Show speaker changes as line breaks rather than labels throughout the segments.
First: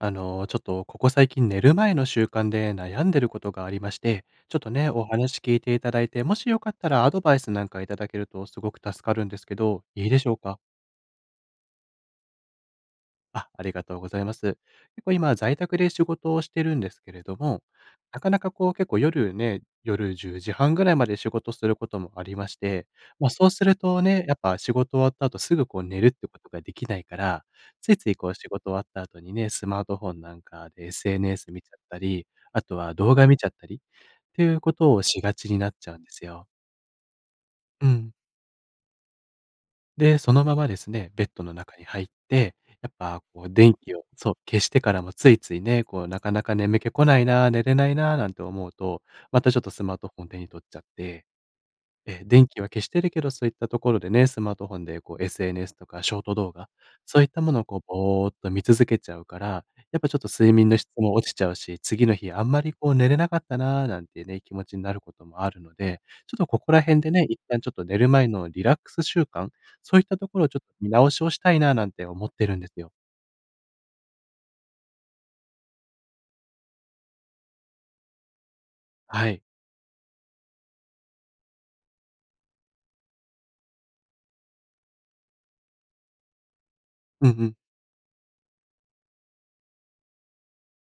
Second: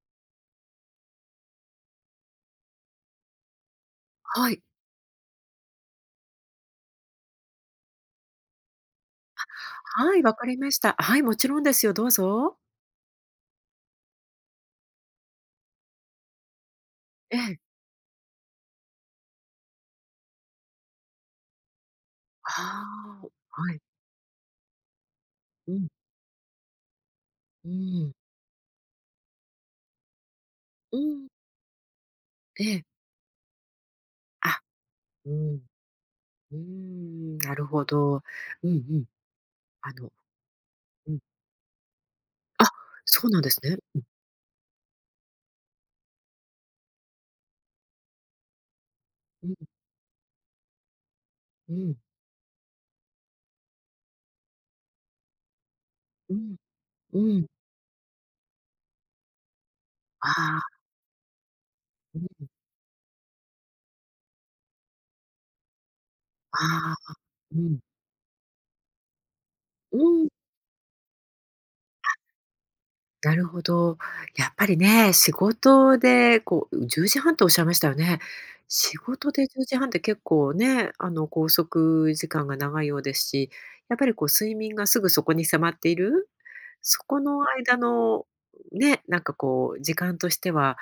ちょっとここ最近寝る前の習慣で悩んでることがありまして、
は
ちょっ
い。
とね、お話聞いていただいて、もしよかったらアドバイスなんかいただけるとすごく助かるんですけど、いい
は
で
い、
しょ
わ
う
かり
か？
ました。はい、もちろんですよ。どうぞ。
あ、ありがとうございます。結構今、在宅で仕事をしてるんですけれ
え
ど
え。
も、なかなかこう結構夜ね、夜10時半ぐらいまで仕事することもありまし
あ
て、
あ、
そうす
は
る
い。
とね、やっぱ仕事終わった後すぐ
う
こう
ん、
寝るってことができないから、
う
ついつ
ん、
いこう仕事終わった後にね、スマートフォンなんかで
うん、
SNS 見ちゃったり、あ
え
と
え。
は動画見ちゃったりってい
あ、
うことをし
う
がち
ん、
になっちゃうんですよ。
うーん、なるほ
うん。
ど。うんうん。あの、
で、そのままですね、
うん。
ベッドの中に入って、
あ、
やっぱ
そうなん
こ
で
う
す
電
ね。
気
うん、
をそう、消してからもついついね、こうなかなか眠気こないな、寝れないな、なんて思うと、ま
う
た
ん、
ちょっとスマートフォン手に取っちゃって
うん、
電気は消してるけど、そういったところでね、スマートフォンでこう SNS とかショー
う
ト動
ん、
画、そういっ
う
た
ん。
ものをこうぼーっと見続けちゃうから、やっぱちょっと
あ
睡
あ、
眠の質も落ちちゃうし、次の
う
日あ
ん、
んまりこう寝れなかったなーなんてね、気持ちになることもあるので、ちょっと
あ
ここら辺で
あ、
ね、一
う
旦ちょっ
ん、
と寝る前のリラックス習慣、
う
そういった
ん。
ところをちょっと見直しをしたいなーなんて思ってるんですよ。
なるほど。やっぱりね、仕事で10時半っておっしゃいましたよね。仕
は
事
い。
で10時半って結構ね、拘束時間が長いようですし、やっぱりこう睡眠がすぐそこに迫っている、そこ
うん
の
うん。
間のね、こう時間としては、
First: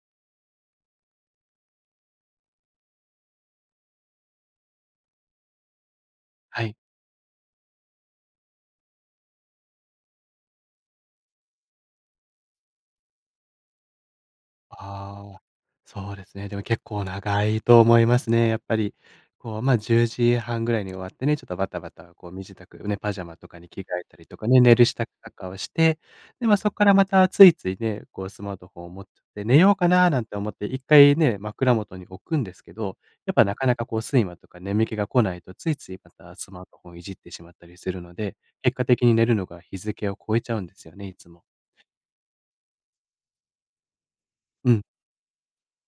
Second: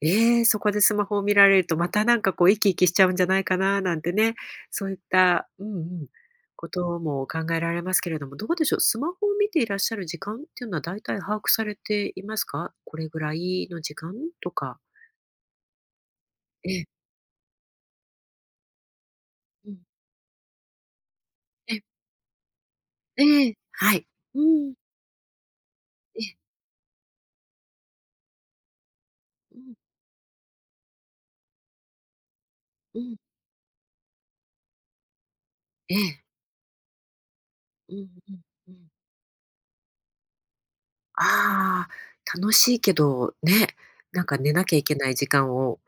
ええ、そこでスマホを見られると、またこう、イキイキしちゃうんじゃないかななんてね、そういった、うんうん、
は
こ
い。
とも考えられますけれども、どうでしょう、スマホを見ていらっしゃる時間っていうのは大体把握されていますか？これぐらいの時間とか。
ああ、そうですね。でも
え
結
え、
構長いと思いますね。やっぱり、こう、
うん、
10時半ぐらいに終わってね、ちょっとバ
え
タ
え、
バタこう身支度、ね、パジ
え
ャマと
え、
かに着替
は
え
い。
たりと
う
かね、
ん、
寝る支度とかをして、
ええ、
で、まあ、そこからまたついついね、こうスマートフォンを持っちゃって、
う
寝よ
ん、
うかななんて思って一回ね、枕元に置くんですけど、
うん、
やっぱなかなかこう睡魔とか眠気が来ないと、ついつ
え
いま
え、
たスマートフォンをいじってしまったりす
うん
る
う
ので、
ん、う
結果
ん。
的に寝るのが日付を超えちゃうんですよね、いつも。
ああ、楽しいけど、ね、寝な
う
きゃい
ん、
けない時間を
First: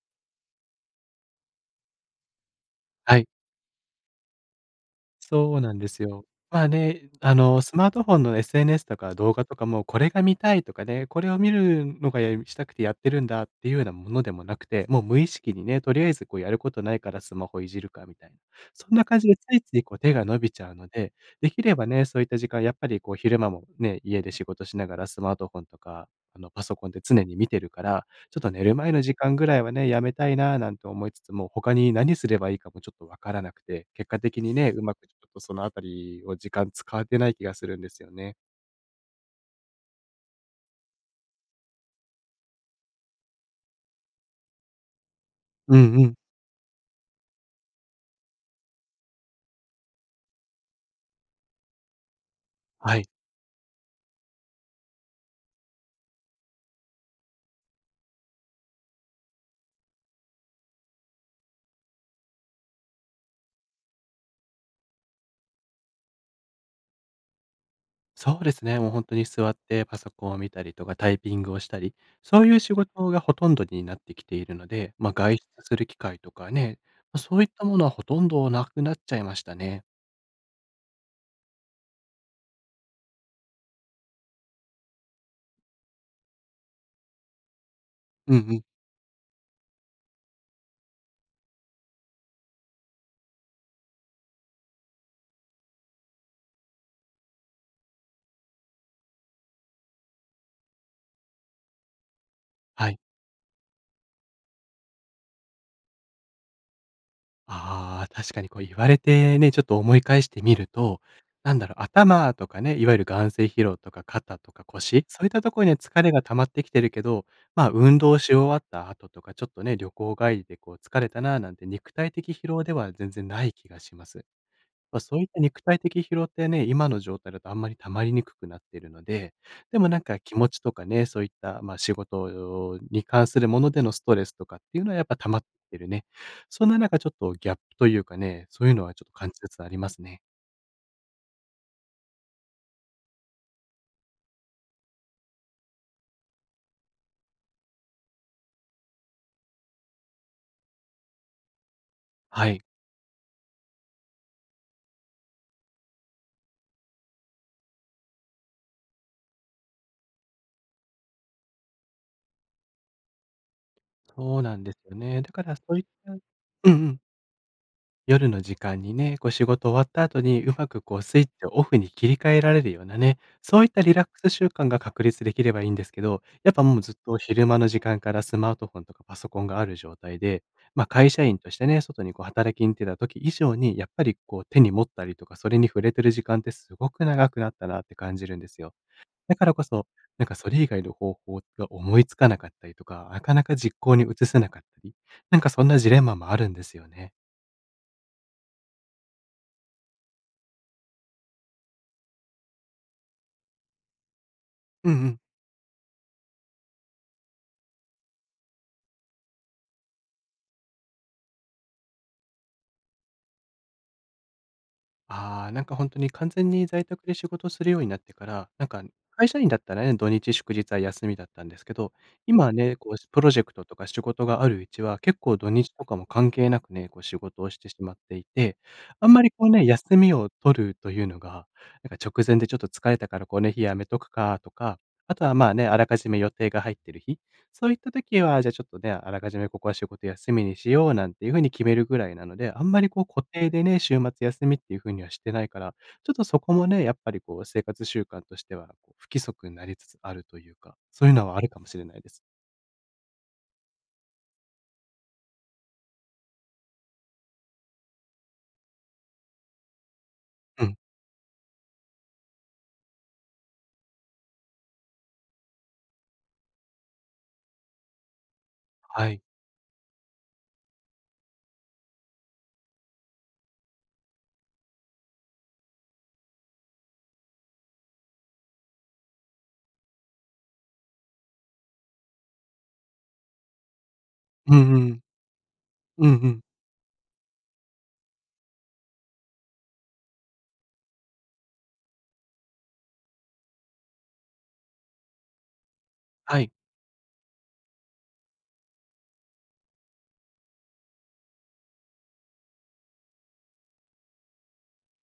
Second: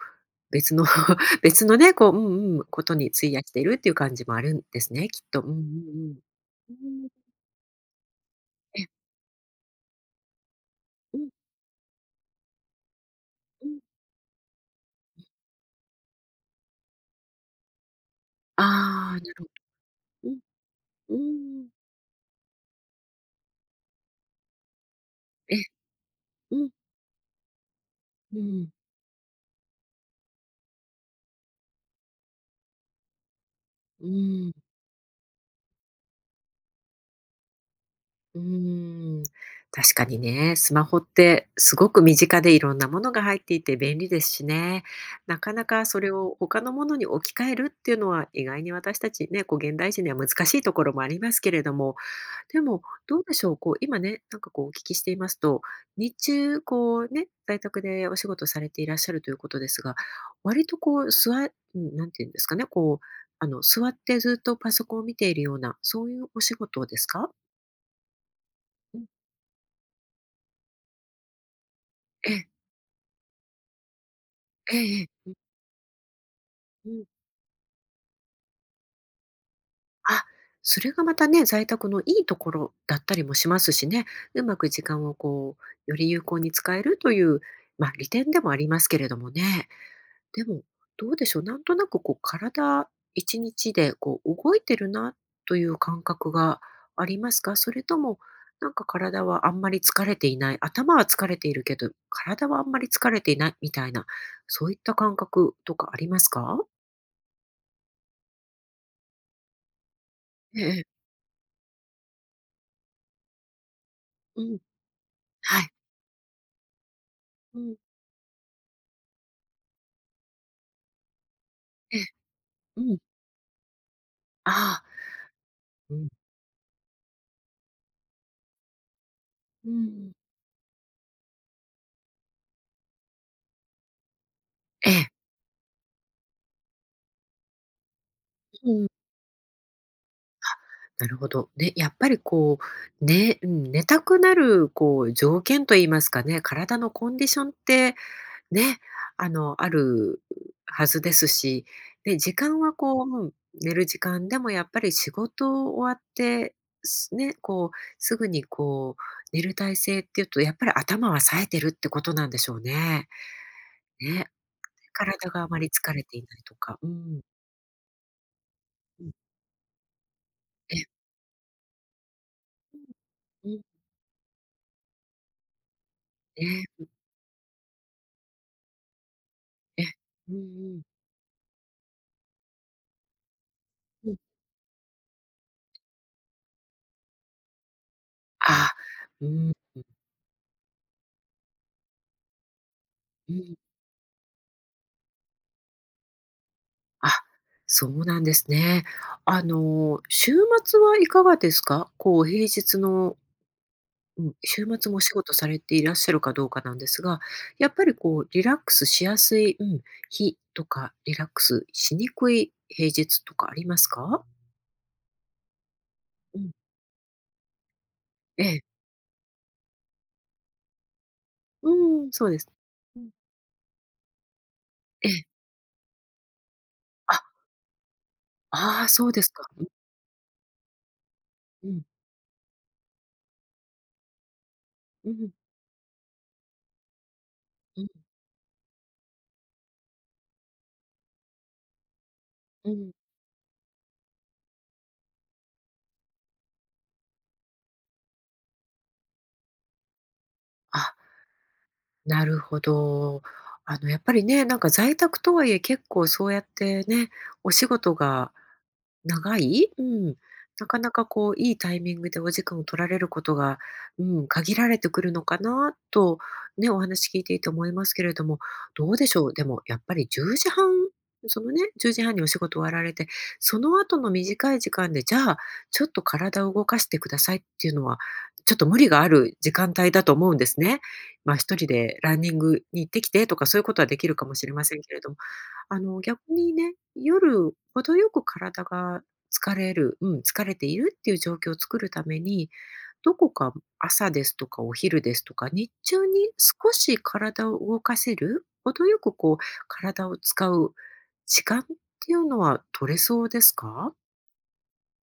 別の 別のね、こう、うんうん、ことに
はい。
費やしているっていう感じもあるんですね、きっと。うんう
そ
ん
うなんです
うん。
よ。まあ
うん、
ね、スマートフォンの SNS
え、
とか動画とかも、これが見たいとかね、
う
こ
ん
れを見るのがやしたくてやってるんだっ
う
ていう
ん。
ようなものでもなくて、もう無意識にね、とりあえずこうやることないからスマホいじるかみたいな。そんな
あ
感
あ、
じ
な
で
る
ついついこう手が
ほど。
伸びちゃうので、
う
で
ん、
き
うん。
ればね、そういった時間、やっぱりこう昼間もね、家で仕事しながらスマート
え、
フォンとか、パ
うん、
ソコンで常に見てるから、
う
ちょっと寝
ん、
る前の時間ぐらいはね、やめたいななんて思いつつも、他に何すればいいかもちょっとわからなくて、
う
結果的
ん。
にね、うまくちょっとそのあたりを時間使ってない気がするんですよね。
うーん、確かにね、スマホってすごく身近でいろんなものが入っていて便利ですしね、なかな
う
か
ん
そ
う
れ
ん。
を他のものに置き換えるっていうのは意外に私たちね、こう現代人には難しいところもありますけれども、でも
はい。
どうでしょう、こう今ね、こうお聞きしていますと、日中こうね、在宅でお仕事されていらっしゃるということですが、割とこう座、うん、なんていうんですかね、こう、座ってずっとパソコンを見ているような、そういうお仕事ですか？
そうですね、もう
うん、
本当に座ってパソコンを見たりとか、タイピングをしたり、
え
そ
え。
ういう仕事がほとんどになってきているの
え
で、
え
まあ、
え
外出
え。
する機会とかね、
うんうん。
そういったものはほとんどなくなっちゃいましたね。
あ、それがまたね、在宅のいいところだったりもしますしね。うまく時間をこう、より有効に使えるという、まあ、利点
うん
で
う
もあ
ん。
りますけれどもね。でも、どうでしょう、なんとなくこう体、1日でこう動いてるなという感覚がありますか？それとも、体はあんまり疲れていない、頭は疲れているけど、体はあんまり
はい。
疲れていないみたいな、そういった感覚とかありますか？
ああ、確かにこう言われてね、ちょっと思い返してみ
え
る
えええ。
と、なんだろう、頭とかね、いわゆる眼性疲労とか肩
う
と
ん。
か腰、そういったとこ
は
ろ
い。
には疲れが溜まってきてるけど、
う
まあ
ん。
運動し終わった後とか、ちょっとね、旅行帰りでこう疲れたななんて肉
ええ、
体的疲労で
う
は
ん。
全然ない気がします。
ああ、
まあ、そういった肉体
う
的疲
ん。
労ってね、今の状態だとあんまり溜まりにくくなっているので、
う
でもなん
ん。
か気持ちとかね、そういった、まあ、仕事に関するものでのストレスとかっていう
え
のはや
え、
っぱ溜まってるね。そんな中ちょっとギャップというかね、そう
う
いうの
ん、
はちょっと感じつつありますね。
なるほど。ね、やっぱりこう、ね、うん、寝たくなるこう条件といいますかね、体のコンディションってね、あるはずですし、で、時
は
間
い。
はこう、うん、寝る時間でもやっぱり仕事終わって、すね、こう、すぐにこう、寝る体勢っていうと、やっぱり頭は冴えてるってことなんでしょうね。ね、
そうなんですよね。
体
だ
が
か
あ
ら
ま
そ
り
ういっ
疲れ
た
ていないと
う
か。う
ん
ん、
夜の時間に
うん、
ね、こう仕事終わった後にうま
え
く
え、
こうスイッチをオフに切り替えられるようなね、
う
そ
ん。
ういったリラックス習慣が確立できればいいんですけど、
え
やっぱもう
え、
ずっと昼間の時間からスマートフォンとかパソコンがある
ええ。
状態
うん
で、
うん。
会社員としてね、外にこう働きに出た時以上に、やっぱ
うん。
りこう手に持ったりとか、それに触れてる時間ってすごく長くなったなって感じるんです
あ、
よ。
う
だか
ん、
らこそ、なんかそれ以外の方法が思いつかなかったりとか、な
う
かなか
ん。
実行に移せなかったり、なんかそんなジレンマもあるんですよ
あ、
ね。
そうなんですね。週末はいかがですか？こう平日の、うん、週末
うん
も
う
お仕
ん。
事されていらっしゃるかどうかなんですが、やっぱりこうリラックスしやすい、うん、日とか、リラックスしにくい平日とかありますか？
ああ、なんか本当に完
うん。
全に在宅で仕事するようになってか
え
ら、
え。
なんか会社員だったらね、土日祝日は休みだったんです
う
けど、
ん、そうです。
今ね、こう
うん。
プロジェクトとか仕事があるうちは、
え
結
え。
構土日とかも関係なくね、こう仕
あ、
事をしてしまっていて、
ああ、そ
あ
う
ん
で
ま
す
り
か。
こう
う
ね、
ん、
休みを取るというのが、
うん、
なんか直前でちょっと疲れたからこの日やめとくかとか、
う
あと
ん、
はまあね、あらかじめ予定が入ってる日そういっ
うん、
た時は、じゃあちょっとね、あらかじめここは仕事休みにしようなんていう風に決めるぐらいなので、あ
う
んまり
ん。
こう固定でね、週末休みっていう風にはしてないから、ちょっとそこもね、やっぱりこう生活習慣としてはこう不規則になりつつあるというか、
あ。
そういうのはあるかもしれないです。
なるほど。やっぱりね、在宅とはいえ結構そうやってね、お仕事が長い？うん。
う
な
ん。
かなかこういいタイミングでお時間を取られることが、うん、限られてくるのかなと、ね、お話聞いていて思いますけれども、どうで
は
し
い。
ょう？でもやっぱり10時半、そのね、10時半にお仕事終わられて、その後の短い時間で、じゃあ、ちょっと体を動かしてくださいっていうのは、ちょっと無理がある時間帯だと思うんですね。まあ、一人でランニングに行ってきてとかそういうことはできるかもしれ
う
ま
ん
せ
う
んけれ
ん。
ども、
うん
逆
うん。
にね、夜程よく体が疲れる、うん、疲れているっていう状況を作るために、どこか朝ですとかお昼ですとか、日中に
はい。
少し体を動かせる、程よくこう体を使う時間っていうのは取れそうですか？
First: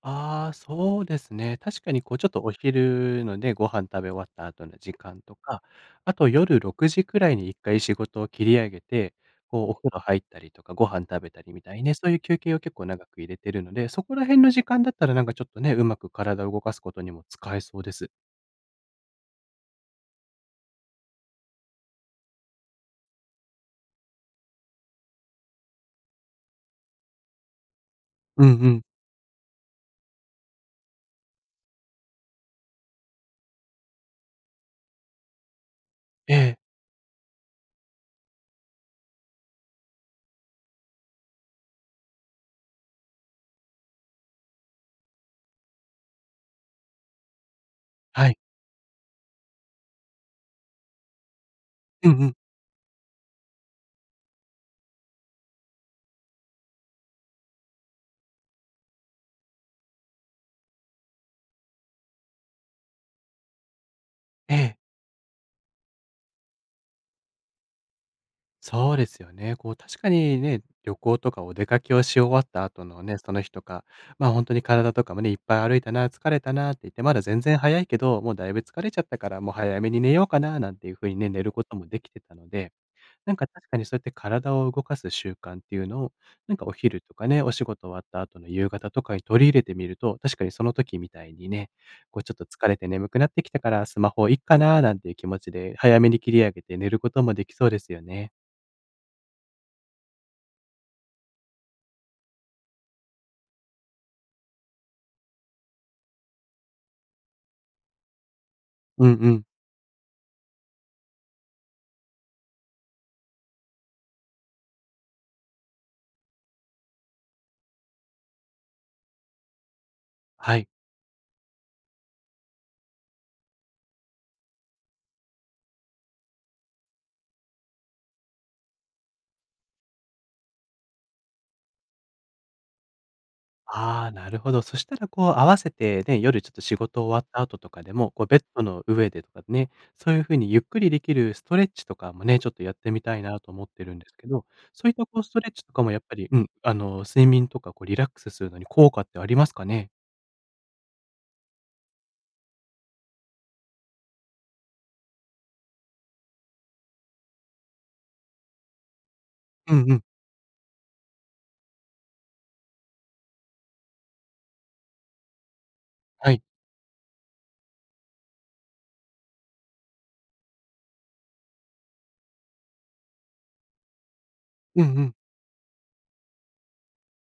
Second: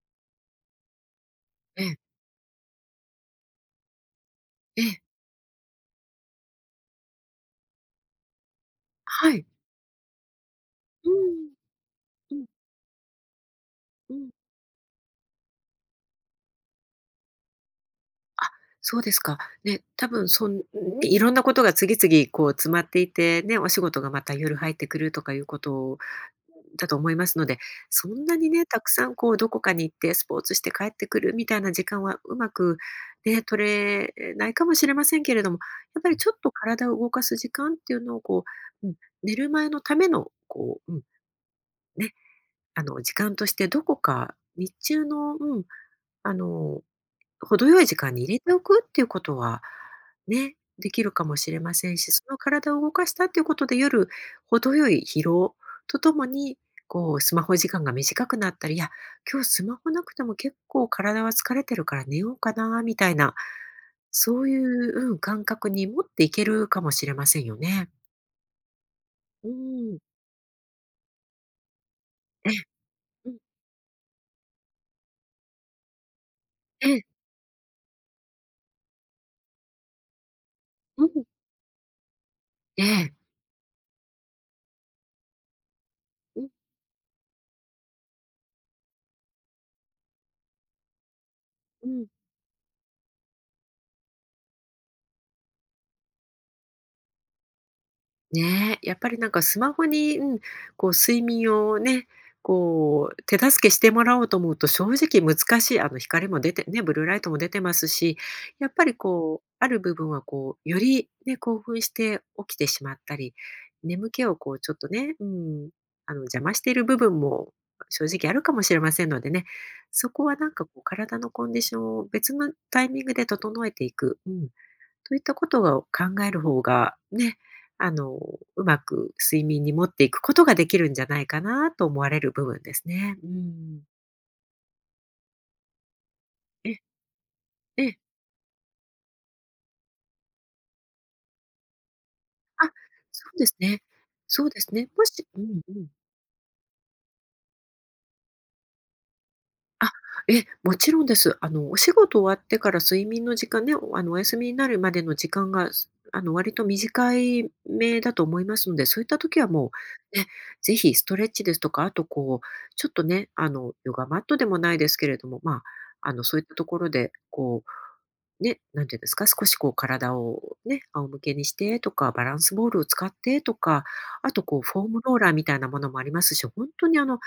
ああ、そうですね。確
え
か
え、
にこうちょっとお昼のね、ご飯食べ終わった後の
え
時
え、
間とか、あと夜6時くらいに1回仕事を切り上げて、
はい。
こうお風呂入ったりとかご飯
う
食べた
ん、
りみたいにね、そういう
う
休
ん、
憩を結構長く入れてるので、そ
う
こら
ん。
辺の時間だったらなんかちょっとね、うまく体を動かすことにも使えそうです。
あ、そうですか。ね、多分そんね、いろんなことが次々こう詰まっていて、ね、お仕事がまた夜入ってくるとかいうことだと思いますので、そんな
うん
にね、
う
た
ん。
くさんこうどこかに行ってスポーツして帰ってくるみたいな時間はうまくね、取れないかもしれませんけれども、やっぱりちょ
え
っと
え、
体を動かす時間っていうのをこう、うん、寝る前のためのこう、うん、ね、時間としてどこか日中の、うん、あの程よい時間に
は
入
い。
れておくっていうことは、ね、できるかもしれません
うん
し、そ
うん。
の体を動かしたっていうことで、夜、程よい疲労とともに、こう、スマホ時間が短くなったり、いや、今日スマホなくても結構体は疲れてるから寝ようかな、みたいな、そう
え
い
え。
う、うん、感覚に持っていけるかもしれませんよね。
そうですよ
う
ね。こう
ん。
確かにね、旅行とかお出かけをし終わっ
え
た
え、
後のね、
う
そ
ん、
の日とか、まあ、本当に体とかもね、いっぱい歩いたな、疲れたなって
え
言っ
え、
て、まだ全然早いけど、もうだいぶ疲れちゃったから、もう早めに寝ようかななんていう
うん、
風にね、寝ることもできてたので、
ええ、
なんか確かにそうやって体を動かす習慣っていうのを、
うん、
なんかお昼とかね、お仕事終わった後の夕方とかに取り入れてみると、確かにその時みたいにね、
うん。
こうちょっと疲れて眠くなってきたから、スマホいっかななんていう気持ちで、早めに切り上げて寝ることもできそうですよね。
ねえ、やっぱりスマホに、うん、こう睡眠をね、こう手助けしてもらおうと思うと正直難しい、光も出てね、ブルーライトも出てますし、やっぱり
うんう
こ
ん。
う、ある部分はこう、よりね、興奮して起きてしまったり、眠気をこうちょっとね、うん、邪魔している部分も正直あるかもしれませんのでね、そこは
はい。
こう体のコンディションを別のタイミングで整えていく。うんといったことがを考える方が、ね、あの、うまく睡眠に持っていくことができるんじゃないかなと思われる部分ですね。うん。
ああ、なるほど。そしたらこう合わせてね、夜ちょっと
え
仕事終わった後とか
え
で
え。
も、こうベッドの上でとかね、そういう風にゆっくりできるストレッチとかもね、ちょっと
あ、
やってみた
そ
い
う
な
で
と
す
思っ
ね。
てるんですけ
そ
ど、
うです
そ
ね。
ういっ
も
たこう
し、
ス
う
トレッ
ん
チと
う
か
ん。
もやっぱり、うん、睡眠とかこうリラックスするのに効果ってありますかね？
あ、え、もちろんです。お仕事終わってから睡眠の時間ね、おお休みになるまでの時間が、す割と短いめだと思いますので、そういった時はも
うんうん。
う、ね、ぜひストレッチですとか、あとこう、ちょっとね、ヨガマットでもないですけれども、まあ、
は
そうい
い。
ったところで、こう、ね、なんていうんですか、少しこう体をね、仰向けにしてとか、バランスボールを使ってとか、あとこうフ
う
ォー
ん
ム
う
ロ
ん。
ーラーみたいなものもありますし、本当に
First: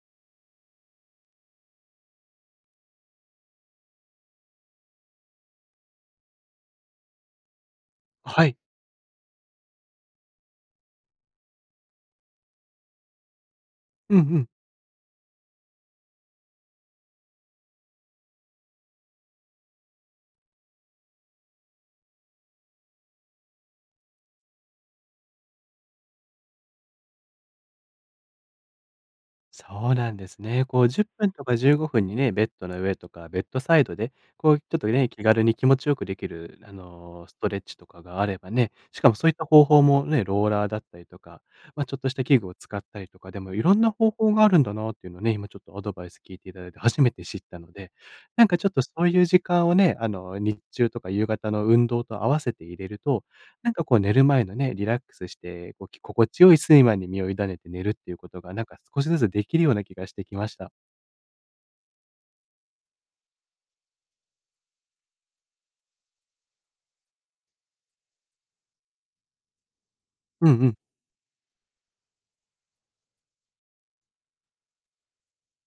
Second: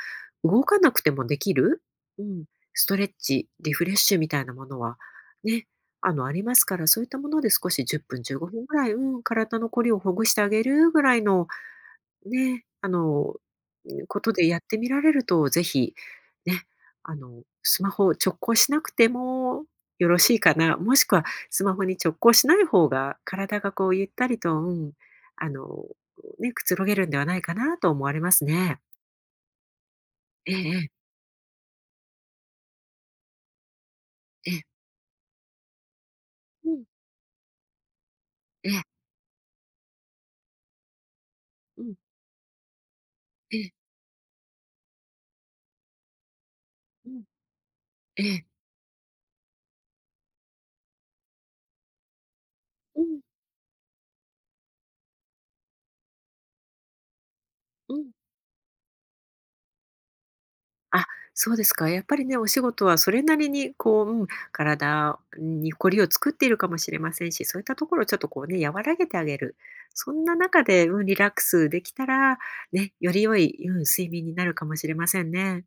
動かなくてもできる、うん、ストレッチ、リフレッシュみたいなものはね、ありますから、そういったもので少し10分15
はい。
分ぐらい、うん、体のこりをほぐしてあげるぐらいのね、
うん
こ
う
とで
ん。
やってみられると、ぜひ、ね、スマホを直行しなくてもよろしいかな、もしくはスマホに直行しない方が、体がこうゆったりと、うん、あの、ね、くつろげるんではないかなと思われますね。
そうなんです
ええ
ね。
え
こ
え、
う10分とか15分にね、ベッドの上とかベッドサイドで、
え
こう
え、
ちょっとね、気軽に気持ちよくできる、
うん、
ストレッチとかがあれば
え
ね、
え、
しかもそういった方法もね、ローラーだったりとか、
う
まあ、
ん、
ちょっとした器具を使ったりとかでも
え
い
え、
ろんな方法があるんだなっていうのをね、今ちょっとアドバイス聞いていただいて初
う
め
ん、
て知ったので、
え
な
え、
んかちょっとそういう時間をね、日中とか夕方の運動と合わせて入れる
うん、
と、なんかこう寝る前のね、リラックスして、こう、き心地よい睡魔に身を委ねて寝るっ
うん。
ていうことが、なんか少しずつできるような気がしてきました。
あ、そうですか。やっぱりね、お仕事はそれなりにこう、うん、体にこりを作っているかもしれませんし、そういったところをちょっとこうね、和らげてあげる。そんな
うん
中
うん。
で、うん、リラックスできたら、ね、より良い、うん、睡眠になるかもしれませんね。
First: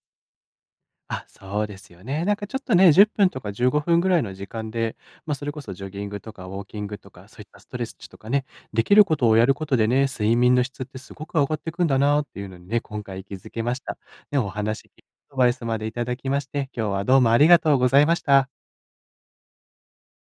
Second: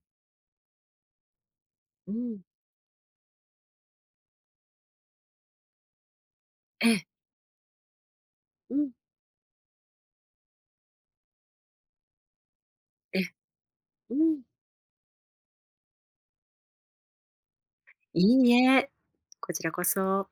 あ、そうですよ
う
ね。なん
ん。
かちょっとね、10分とか15分ぐらいの時間で、それこそジョギングとかウォーキン
え
グ
え、
とか、そういったストレッチとかね、
う
で
ん、
きることをやることでね、睡眠の質ってすごく上がっていくんだなっていうのにね、今
ええ、
回気づけました。
う
ね、
ん。
お話、アドバイスまでいただきまして、今日はどうもありがとうございま
い
した。
いえ。こちらこそ。